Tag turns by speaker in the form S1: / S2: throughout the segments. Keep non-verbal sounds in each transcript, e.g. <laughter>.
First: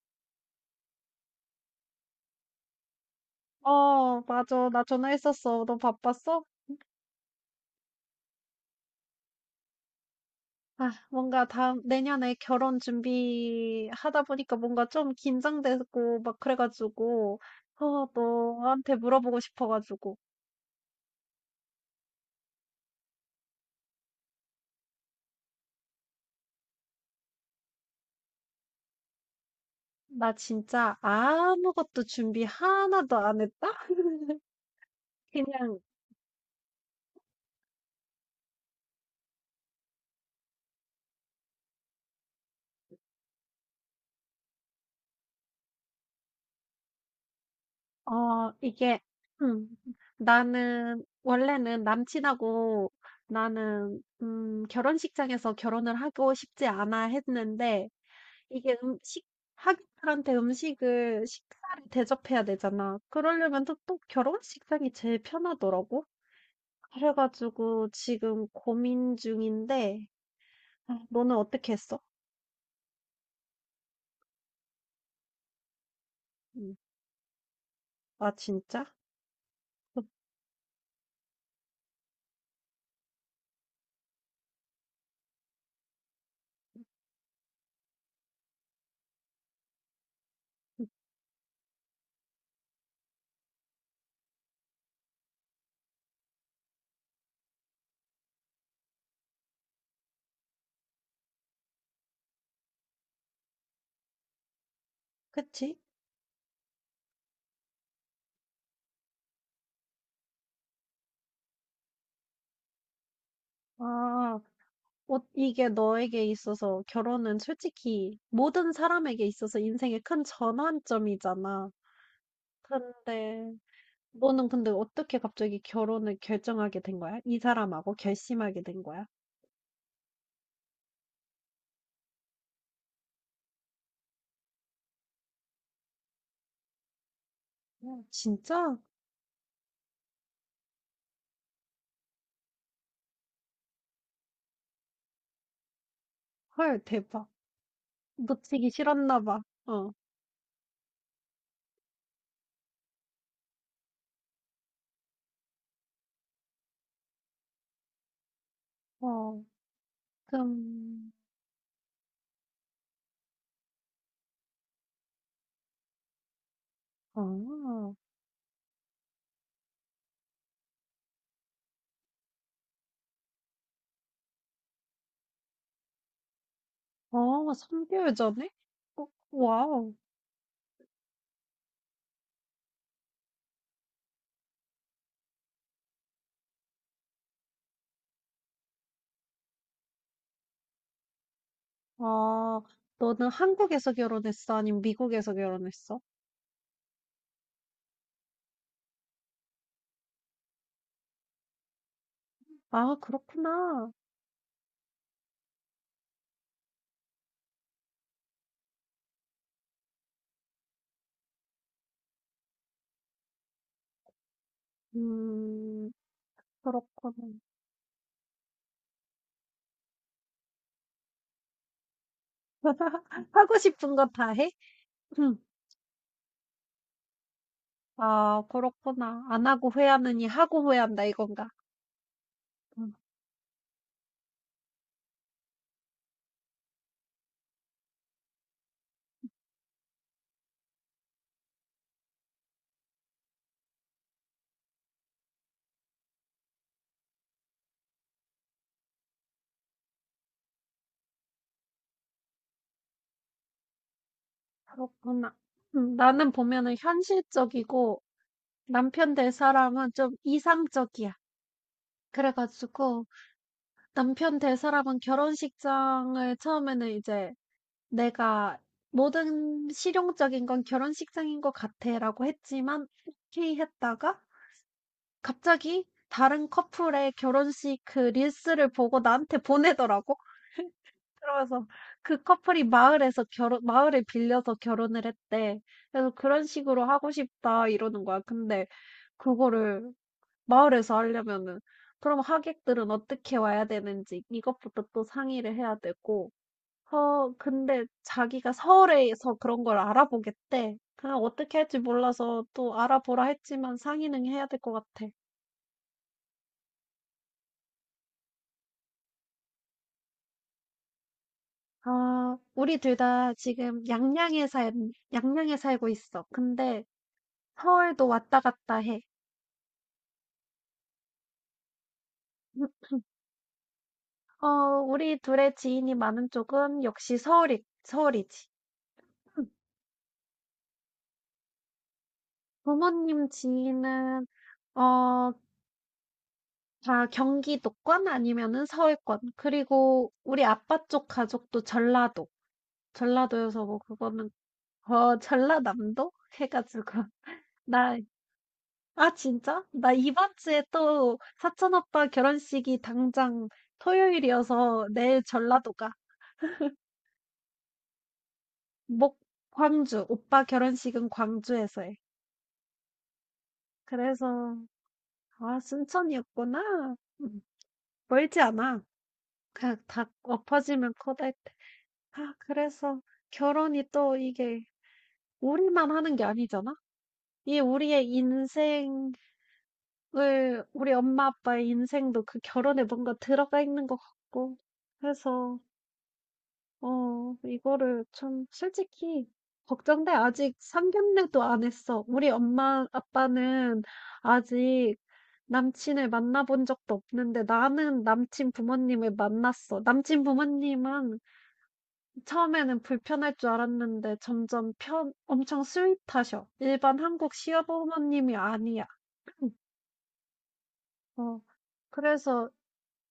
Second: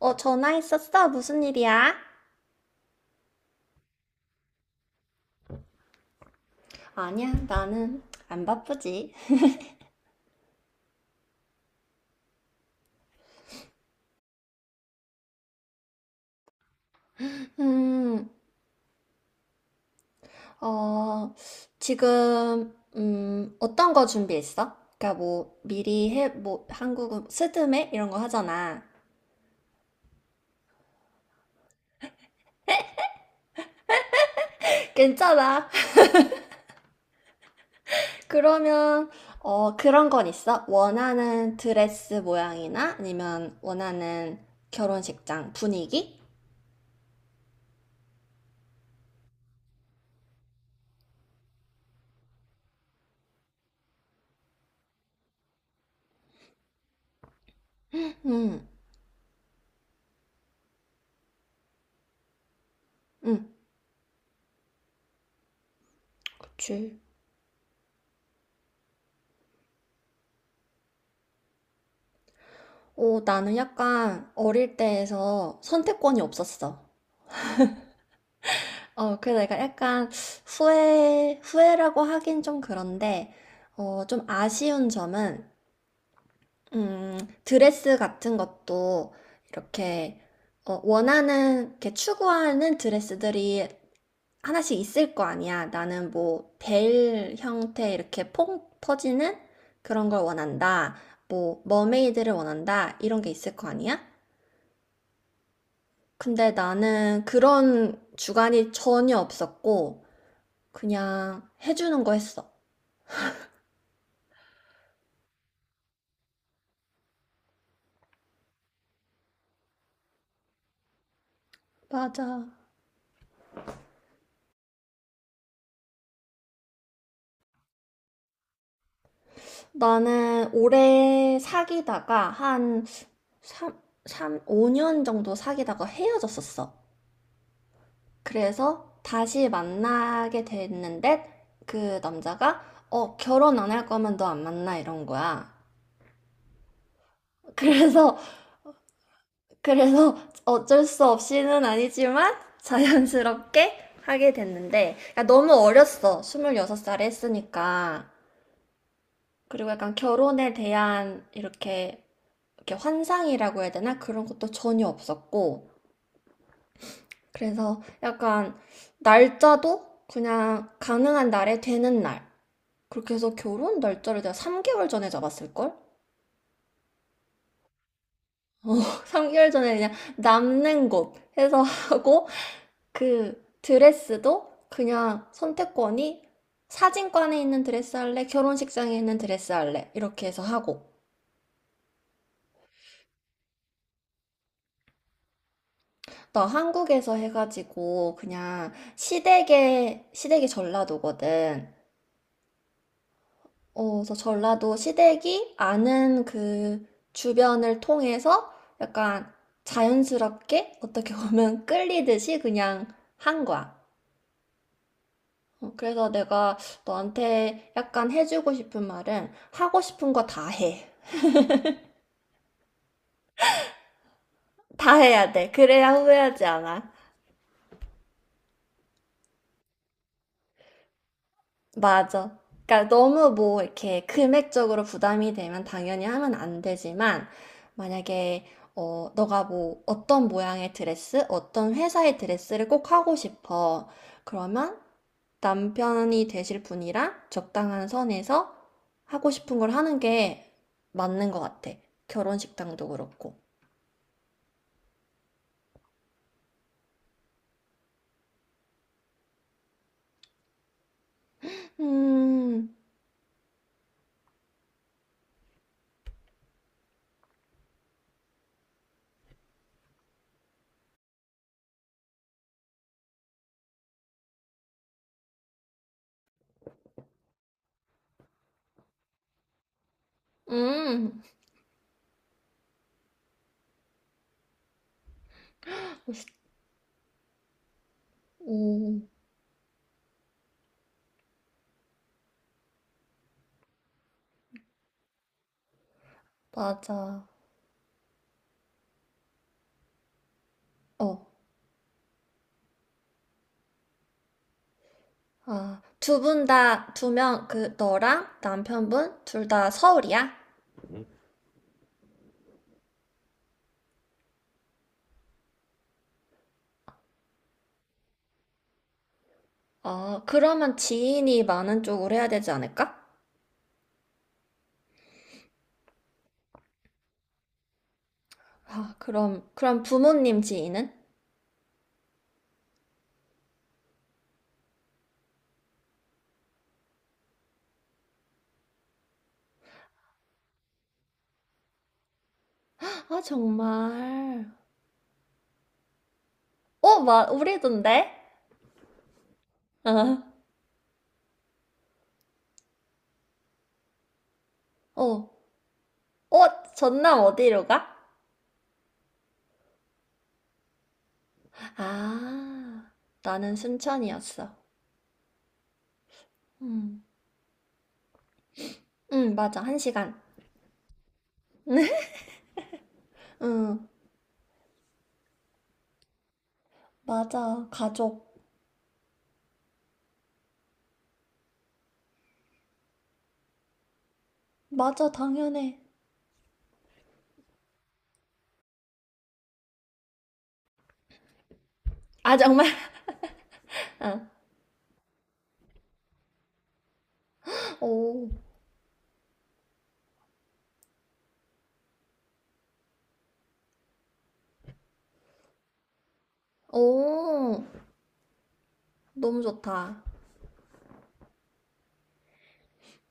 S1: 어, 전화했었어? 무슨 일이야?
S2: 어, 맞아. 나 전화했었어. 너 바빴어?
S1: 아니야, 나는 안 바쁘지.
S2: 아, 뭔가 다음, 내년에 결혼 준비하다 보니까 뭔가 좀 긴장되고 막 그래가지고, 어,
S1: 음,
S2: 너한테 물어보고 싶어가지고.
S1: 어, 지금, 어떤 거 준비했어? 그러니까 뭐, 미리 해, 뭐, 한국은 스드메? 이런 거 하잖아.
S2: 나 진짜 아무것도 준비 하나도 안 했다? <laughs>
S1: <laughs> 괜찮아.
S2: 그냥,
S1: 그러면, 그런 건 있어? 원하는 드레스 모양이나 아니면 원하는 결혼식장 분위기?
S2: 어, 이게, 음, 나는, 원래는 남친하고 나는, 결혼식장에서 결혼을 하고 싶지 않아 했는데,
S1: 음,
S2: 이게 음식 하객들한테 음식을 식사를 대접해야 되잖아.
S1: 음,
S2: 그러려면 또, 또 결혼식상이 제일 편하더라고.
S1: 그치.
S2: 그래 가지고 지금 고민 중인데 아, 너는 어떻게 했어?
S1: 오, 나는 약간 어릴 때에서 선택권이
S2: 음.
S1: 없었어.
S2: 아 진짜?
S1: 그래서 내가
S2: 음,
S1: 약간 후회라고 하긴 좀 그런데, 좀 아쉬운 점은, 음, 드레스 같은 것도 이렇게,
S2: 음.
S1: 원하는, 이렇게 추구하는 드레스들이 하나씩 있을 거 아니야. 나는 뭐, 벨 형태 이렇게 퐁 퍼지는 그런 걸 원한다. 뭐, 머메이드를 원한다. 이런 게 있을 거 아니야?
S2: 그치?
S1: 근데 나는 그런 주관이 전혀 없었고, 그냥 해주는 거 했어.
S2: 아, 어, 이게 너에게 있어서 결혼은 솔직히 모든 사람에게 있어서 인생의 큰 전환점이잖아.
S1: 맞아.
S2: 근데 너는 근데 어떻게 갑자기 결혼을 결정하게 된 거야? 이 사람하고 결심하게 된 거야?
S1: 나는 오래 사귀다가 한 3, 삼 5년 정도 사귀다가 헤어졌었어.
S2: 어, 진짜?
S1: 그래서 다시 만나게 됐는데 그 남자가 결혼 안 할 거면 너 안 만나 이런 거야.
S2: 헐, 대박.
S1: <laughs> 그래서
S2: 놓치기 싫었나 봐. 어,
S1: 그래서 어쩔 수 없이는 아니지만 자연스럽게 하게 됐는데 그러니까 너무 어렸어. 26살에 했으니까.
S2: 어,
S1: 그리고 약간 결혼에
S2: 그럼,
S1: 대한 이렇게 환상이라고 해야 되나? 그런 것도 전혀 없었고. 그래서
S2: 어,
S1: 약간 날짜도 그냥 가능한 날에 되는 날. 그렇게 해서 결혼 날짜를 내가 3개월 전에 잡았을걸?
S2: 어, 3개월 전에?
S1: <laughs>
S2: 어,
S1: 3개월 전에 그냥
S2: 와우.
S1: 남는 곳 해서 하고, 그 드레스도 그냥 선택권이 사진관에 있는 드레스 할래, 결혼식장에 있는 드레스 할래, 이렇게 해서 하고.
S2: 아, 너는 한국에서 결혼했어? 아니면 미국에서 결혼했어?
S1: 나 한국에서 해가지고 그냥 시댁에 시댁이 전라도거든.
S2: 아, 그렇구나.
S1: 그래서 전라도 시댁이 아는 그 주변을 통해서 약간 자연스럽게 어떻게 보면 <laughs> 끌리듯이 그냥 한 거야.
S2: 음,
S1: 그래서 내가
S2: 그렇구나.
S1: 너한테 약간 해주고 싶은 말은 하고 싶은 거 다 해.
S2: <laughs> 하고 싶은 거 다 해?
S1: 다 해야
S2: 음,
S1: 돼. 그래야 후회하지 않아.
S2: 아, 그렇구나. 안 하고 후회하느니 하고 후회한다, 이건가?
S1: 맞아. 그러니까
S2: 음.
S1: 너무 뭐 이렇게 금액적으로 부담이 되면 당연히 하면 안 되지만 만약에 너가 뭐 어떤 모양의 드레스, 어떤 회사의 드레스를 꼭 하고 싶어. 그러면 남편이 되실 분이랑 적당한 선에서 하고 싶은 걸 하는 게 맞는 것 같아. 결혼식당도 그렇고.
S2: 그렇구나. 나는 보면은 현실적이고 남편 될 사람은 좀 이상적이야.
S1: 음,
S2: 그래가지고 남편 될 사람은 결혼식장을 처음에는 이제 내가 모든 실용적인 건 결혼식장인 것 같아라고 했지만 오케이 했다가 갑자기 다른 커플의 결혼식 그 릴스를 보고 나한테 보내더라고.
S1: 음,
S2: 그러면서 그 커플이 마을에서 결혼 마을을 빌려서 결혼을 했대. 그래서 "그런 식으로 하고 싶다." 이러는 거야. 근데
S1: 오,
S2: 그거를 마을에서 하려면은 그럼 하객들은 어떻게 와야 되는지 이것부터 또 상의를 해야 되고
S1: 맞아.
S2: 어 근데 자기가 서울에서 그런 걸 알아보겠대. 그냥
S1: 어,
S2: 어떻게 할지 몰라서 또 알아보라 했지만 상의는 해야 될 것 같아.
S1: 어, 두 명, 그, 너랑 남편분? 둘 다 서울이야? 응.
S2: 아, 우리 둘 다 지금 양양에 살고 있어. 근데 서울도 왔다 갔다 해.
S1: 그러면 지인이 많은 쪽으로 해야 되지
S2: 음,
S1: 않을까?
S2: 어, 우리 둘의 지인이 많은 쪽은 역시 서울이지.
S1: 아, 그럼,
S2: 음,
S1: 그럼 부모님 지인은?
S2: 부모님 지인은, 어, 다 경기도권 아니면은 서울권. 그리고 우리 아빠 쪽 가족도 전라도.
S1: 아,
S2: 전라도여서 뭐 그거는,
S1: 정말.
S2: 어, 전라남도? 해가지고.
S1: 막,
S2: <laughs> 나,
S1: 우리던데?
S2: 아, 진짜? 나
S1: 어,
S2: 이번 주에 또 사촌 오빠 결혼식이 당장 토요일이어서 내일
S1: 어,
S2: 전라도 가.
S1: 어, 전남 어디로 가?
S2: 목 광주. 오빠 결혼식은 광주에서 해.
S1: 아, 나는 순천이었어.
S2: 그래서 아, 순천이었구나.
S1: 음,
S2: 음, 멀지 않아.
S1: 맞아. 한
S2: 그냥 다
S1: 시간.
S2: 엎어지면 커다했
S1: <laughs>
S2: 아, 그래서
S1: 응,
S2: 결혼이 또 이게 우리만 하는 게 아니잖아. 이
S1: 맞아.
S2: 우리의
S1: 가족.
S2: 인생을 우리 엄마 아빠의 인생도 그 결혼에 뭔가 들어가 있는 것 같고.
S1: 맞아,
S2: 그래서
S1: 당연해.
S2: 어 이거를 참 솔직히 걱정돼. 아직 상견례도 안 했어. 우리
S1: 아, 정말?
S2: 엄마 아빠는
S1: <laughs> 어.
S2: 아직 남친을 만나본 적도 없는데 나는
S1: 오.
S2: 남친 부모님을 만났어. 남친 부모님은 처음에는 불편할 줄 알았는데 점점 편 엄청 스윗하셔. 일반 한국
S1: 오,
S2: 시어머님이 아니야.
S1: 너무 좋다.
S2: 어 그래서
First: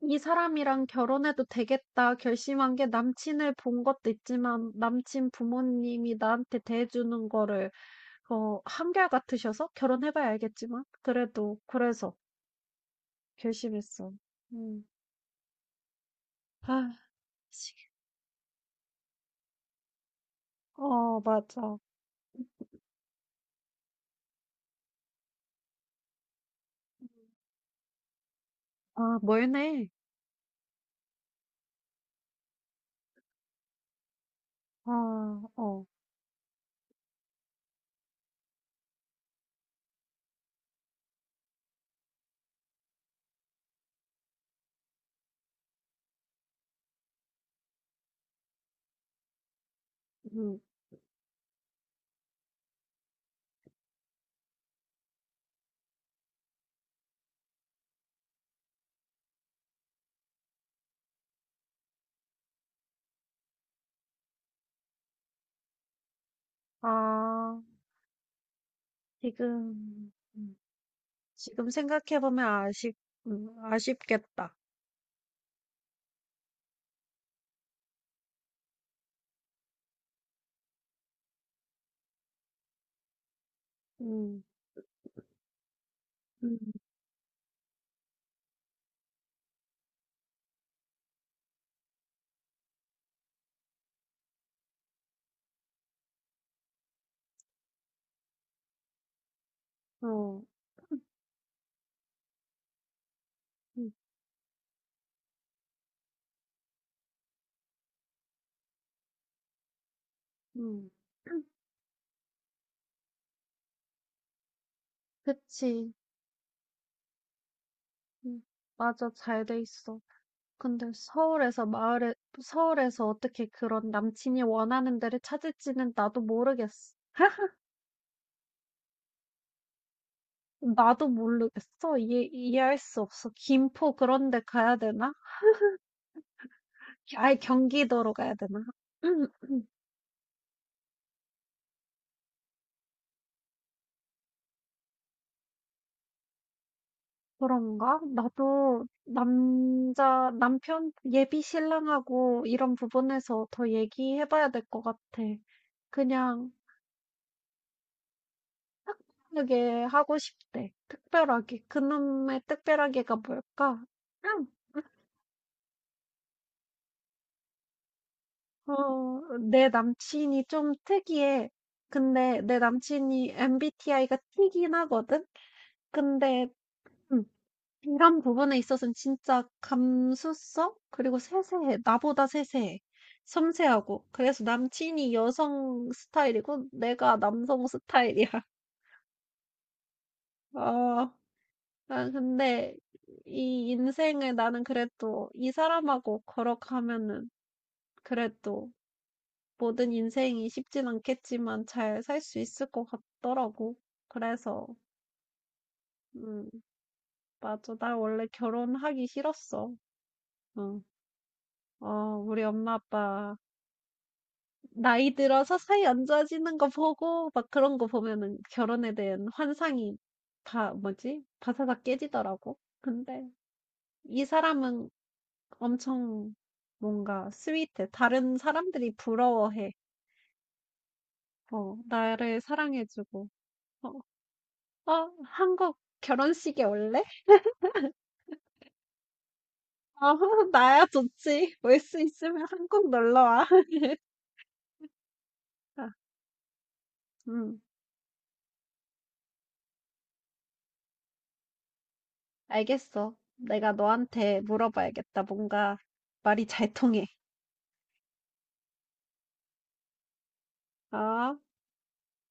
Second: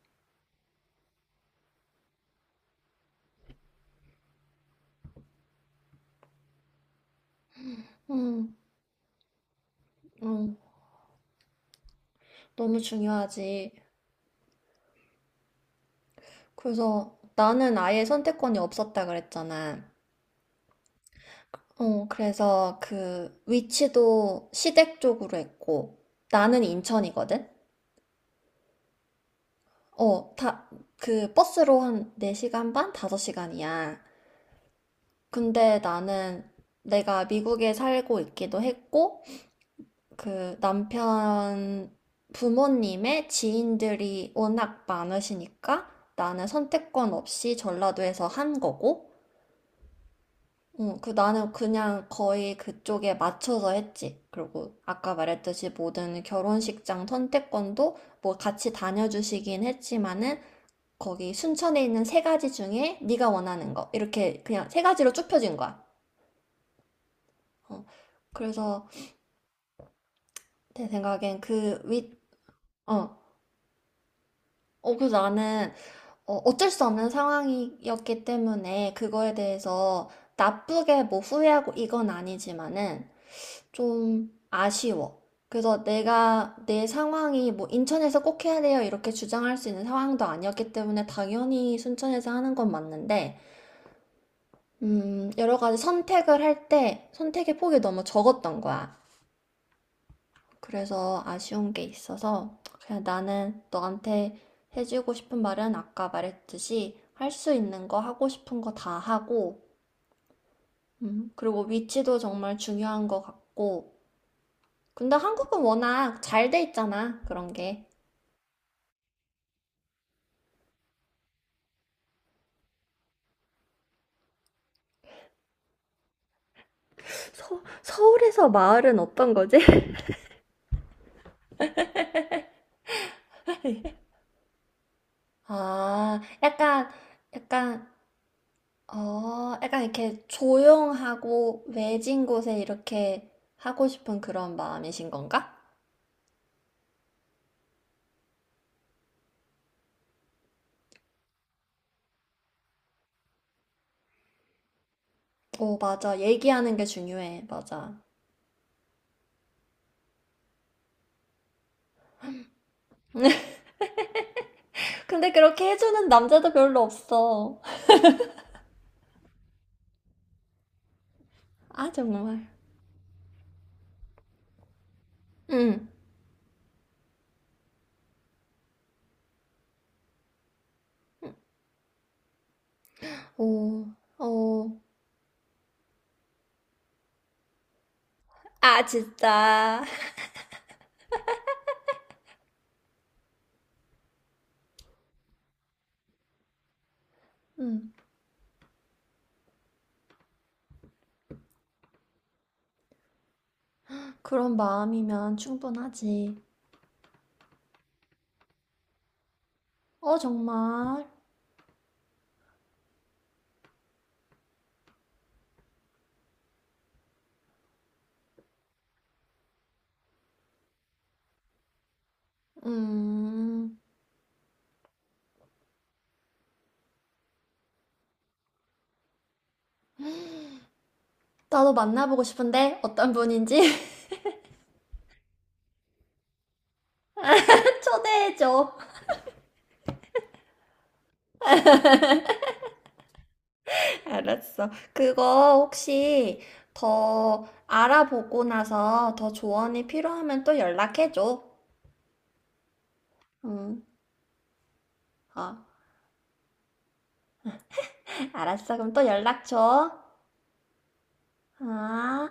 S2: '이 사람이랑 결혼해도 되겠다.' 결심한 게 남친을 본 것도 있지만 남친 부모님이 나한테 대해주는 거를
S1: 음,
S2: 어 한결같으셔서 결혼해 봐야
S1: 음,
S2: 알겠지만 그래도 그래서
S1: 너무 중요하지.
S2: 결심했어. 음. 아
S1: 그래서
S2: 시
S1: 나는 아예 선택권이 없었다 그랬잖아.
S2: 어 맞아.
S1: 그래서 그 위치도 시댁 쪽으로 했고, 나는 인천이거든?
S2: 아 멀네.
S1: 다, 그 버스로 한 4시간 반? 5시간이야.
S2: 아
S1: 근데
S2: 어.
S1: 나는 내가 미국에 살고 있기도 했고, 그 남편 부모님의 지인들이 워낙 많으시니까 나는 선택권 없이 전라도에서 한 거고,
S2: 음.
S1: 응, 그 나는 그냥 거의 그쪽에 맞춰서 했지. 그리고 아까 말했듯이 모든 결혼식장 선택권도 뭐 같이 다녀주시긴 했지만은 거기 순천에 있는 세 가지 중에 네가 원하는 거 이렇게 그냥 세 가지로 쭉 펴진 거야.
S2: 아
S1: 어, 그래서
S2: 지금
S1: 내 생각엔
S2: 지금
S1: 그 윗,
S2: 생각해 보면
S1: 어,
S2: 아쉽겠다.
S1: 어, 그래서 나는 어쩔 수 없는 상황이었기 때문에 그거에 대해서 나쁘게 뭐 후회하고 이건 아니지만은 좀
S2: 음.
S1: 아쉬워. 그래서 내가
S2: 음.
S1: 내 상황이 뭐 인천에서 꼭 해야 돼요 이렇게 주장할 수 있는 상황도 아니었기 때문에 당연히 순천에서 하는 건 맞는데, 여러 가지 선택을 할 때 선택의 폭이 너무 적었던 거야.
S2: 어.
S1: 그래서 아쉬운 게 있어서 그냥 나는
S2: 음.
S1: 너한테 해주고 싶은 말은 아까 말했듯이 할 수 있는 거 하고 싶은 거 다 하고
S2: 음.
S1: 그리고 위치도 정말 중요한 것 같고 근데 한국은
S2: 그치.
S1: 워낙 잘 돼 있잖아 그런 게.
S2: 음. 맞아. 잘 돼 있어. 근데 서울에서 어떻게 그런 남친이 원하는 데를 찾을지는 나도 모르겠어.
S1: 서울에서 마을은 어떤 거지?
S2: 나도 모르겠어. 이해할 수 없어. 김포
S1: <laughs>
S2: 그런 데 가야 되나?
S1: 아,
S2: 아예
S1: 약간,
S2: 경기도로 가야 되나?
S1: 어,
S2: <clears throat>
S1: 약간 이렇게 조용하고 외진 곳에 이렇게 하고 싶은 그런 마음이신 건가?
S2: 그런가? 나도 남자 남편 예비 신랑하고 이런 부분에서 더 얘기해봐야 될 것 같아.
S1: 오, 맞아.
S2: 그냥
S1: 얘기하는 게 중요해. 맞아.
S2: 특별하게 하고 싶대. 특별하게. 그놈의 특별하게가
S1: <laughs>
S2: 뭘까? 응.
S1: 근데 그렇게 해주는 남자도 별로 없어.
S2: 어, 내 남친이 좀 특이해.
S1: 아,
S2: 근데
S1: 정말.
S2: 내 남친이 MBTI가 T긴 하거든?
S1: 응.
S2: 근데, 음, 이런 부분에 있어서는 진짜 감수성? 그리고 세세해. 나보다 세세해.
S1: 오,
S2: 섬세하고. 그래서
S1: 오.
S2: 남친이 여성 스타일이고, 내가 남성 스타일이야. <laughs>
S1: 아, 진짜.
S2: 아. 아 근데 이 인생을 나는 그래도 이 사람하고 걸어가면은
S1: 응.
S2: 그래도 모든 인생이 쉽진 않겠지만 잘 살 수 있을 것 같더라고.
S1: 그런
S2: 그래서,
S1: 마음이면 충분하지.
S2: 음, 맞아. 나 원래 결혼하기 싫었어.
S1: 어,
S2: 응.
S1: 정말.
S2: 어, 우리 엄마 아빠 나이 들어서 사이 안 좋아지는 거 보고 막 그런 거 보면은 결혼에 대한 환상이 다 뭐지? 바사삭 깨지더라고. 근데
S1: 음.
S2: 이 사람은 엄청 뭔가 스윗해. 다른 사람들이 부러워해.
S1: 나도
S2: 어,
S1: 만나보고
S2: 나를
S1: 싶은데 어떤
S2: 사랑해주고.
S1: 분인지.
S2: 어, 어, 한국 결혼식에 올래?
S1: <laughs> 초대해줘.
S2: 어, <laughs> 나야 좋지. 올 수 있으면 한국 놀러 와. <laughs>
S1: 알았어. 그거
S2: 아,
S1: 혹시 더
S2: 음,
S1: 알아보고 나서 더 조언이 필요하면 또 연락해줘.
S2: 알겠어. 내가
S1: 응.
S2: 너한테 물어봐야겠다.
S1: 아.
S2: 뭔가 말이 잘 통해.
S1: 알았어. 그럼 또 연락 줘.
S2: 아.
S1: 아.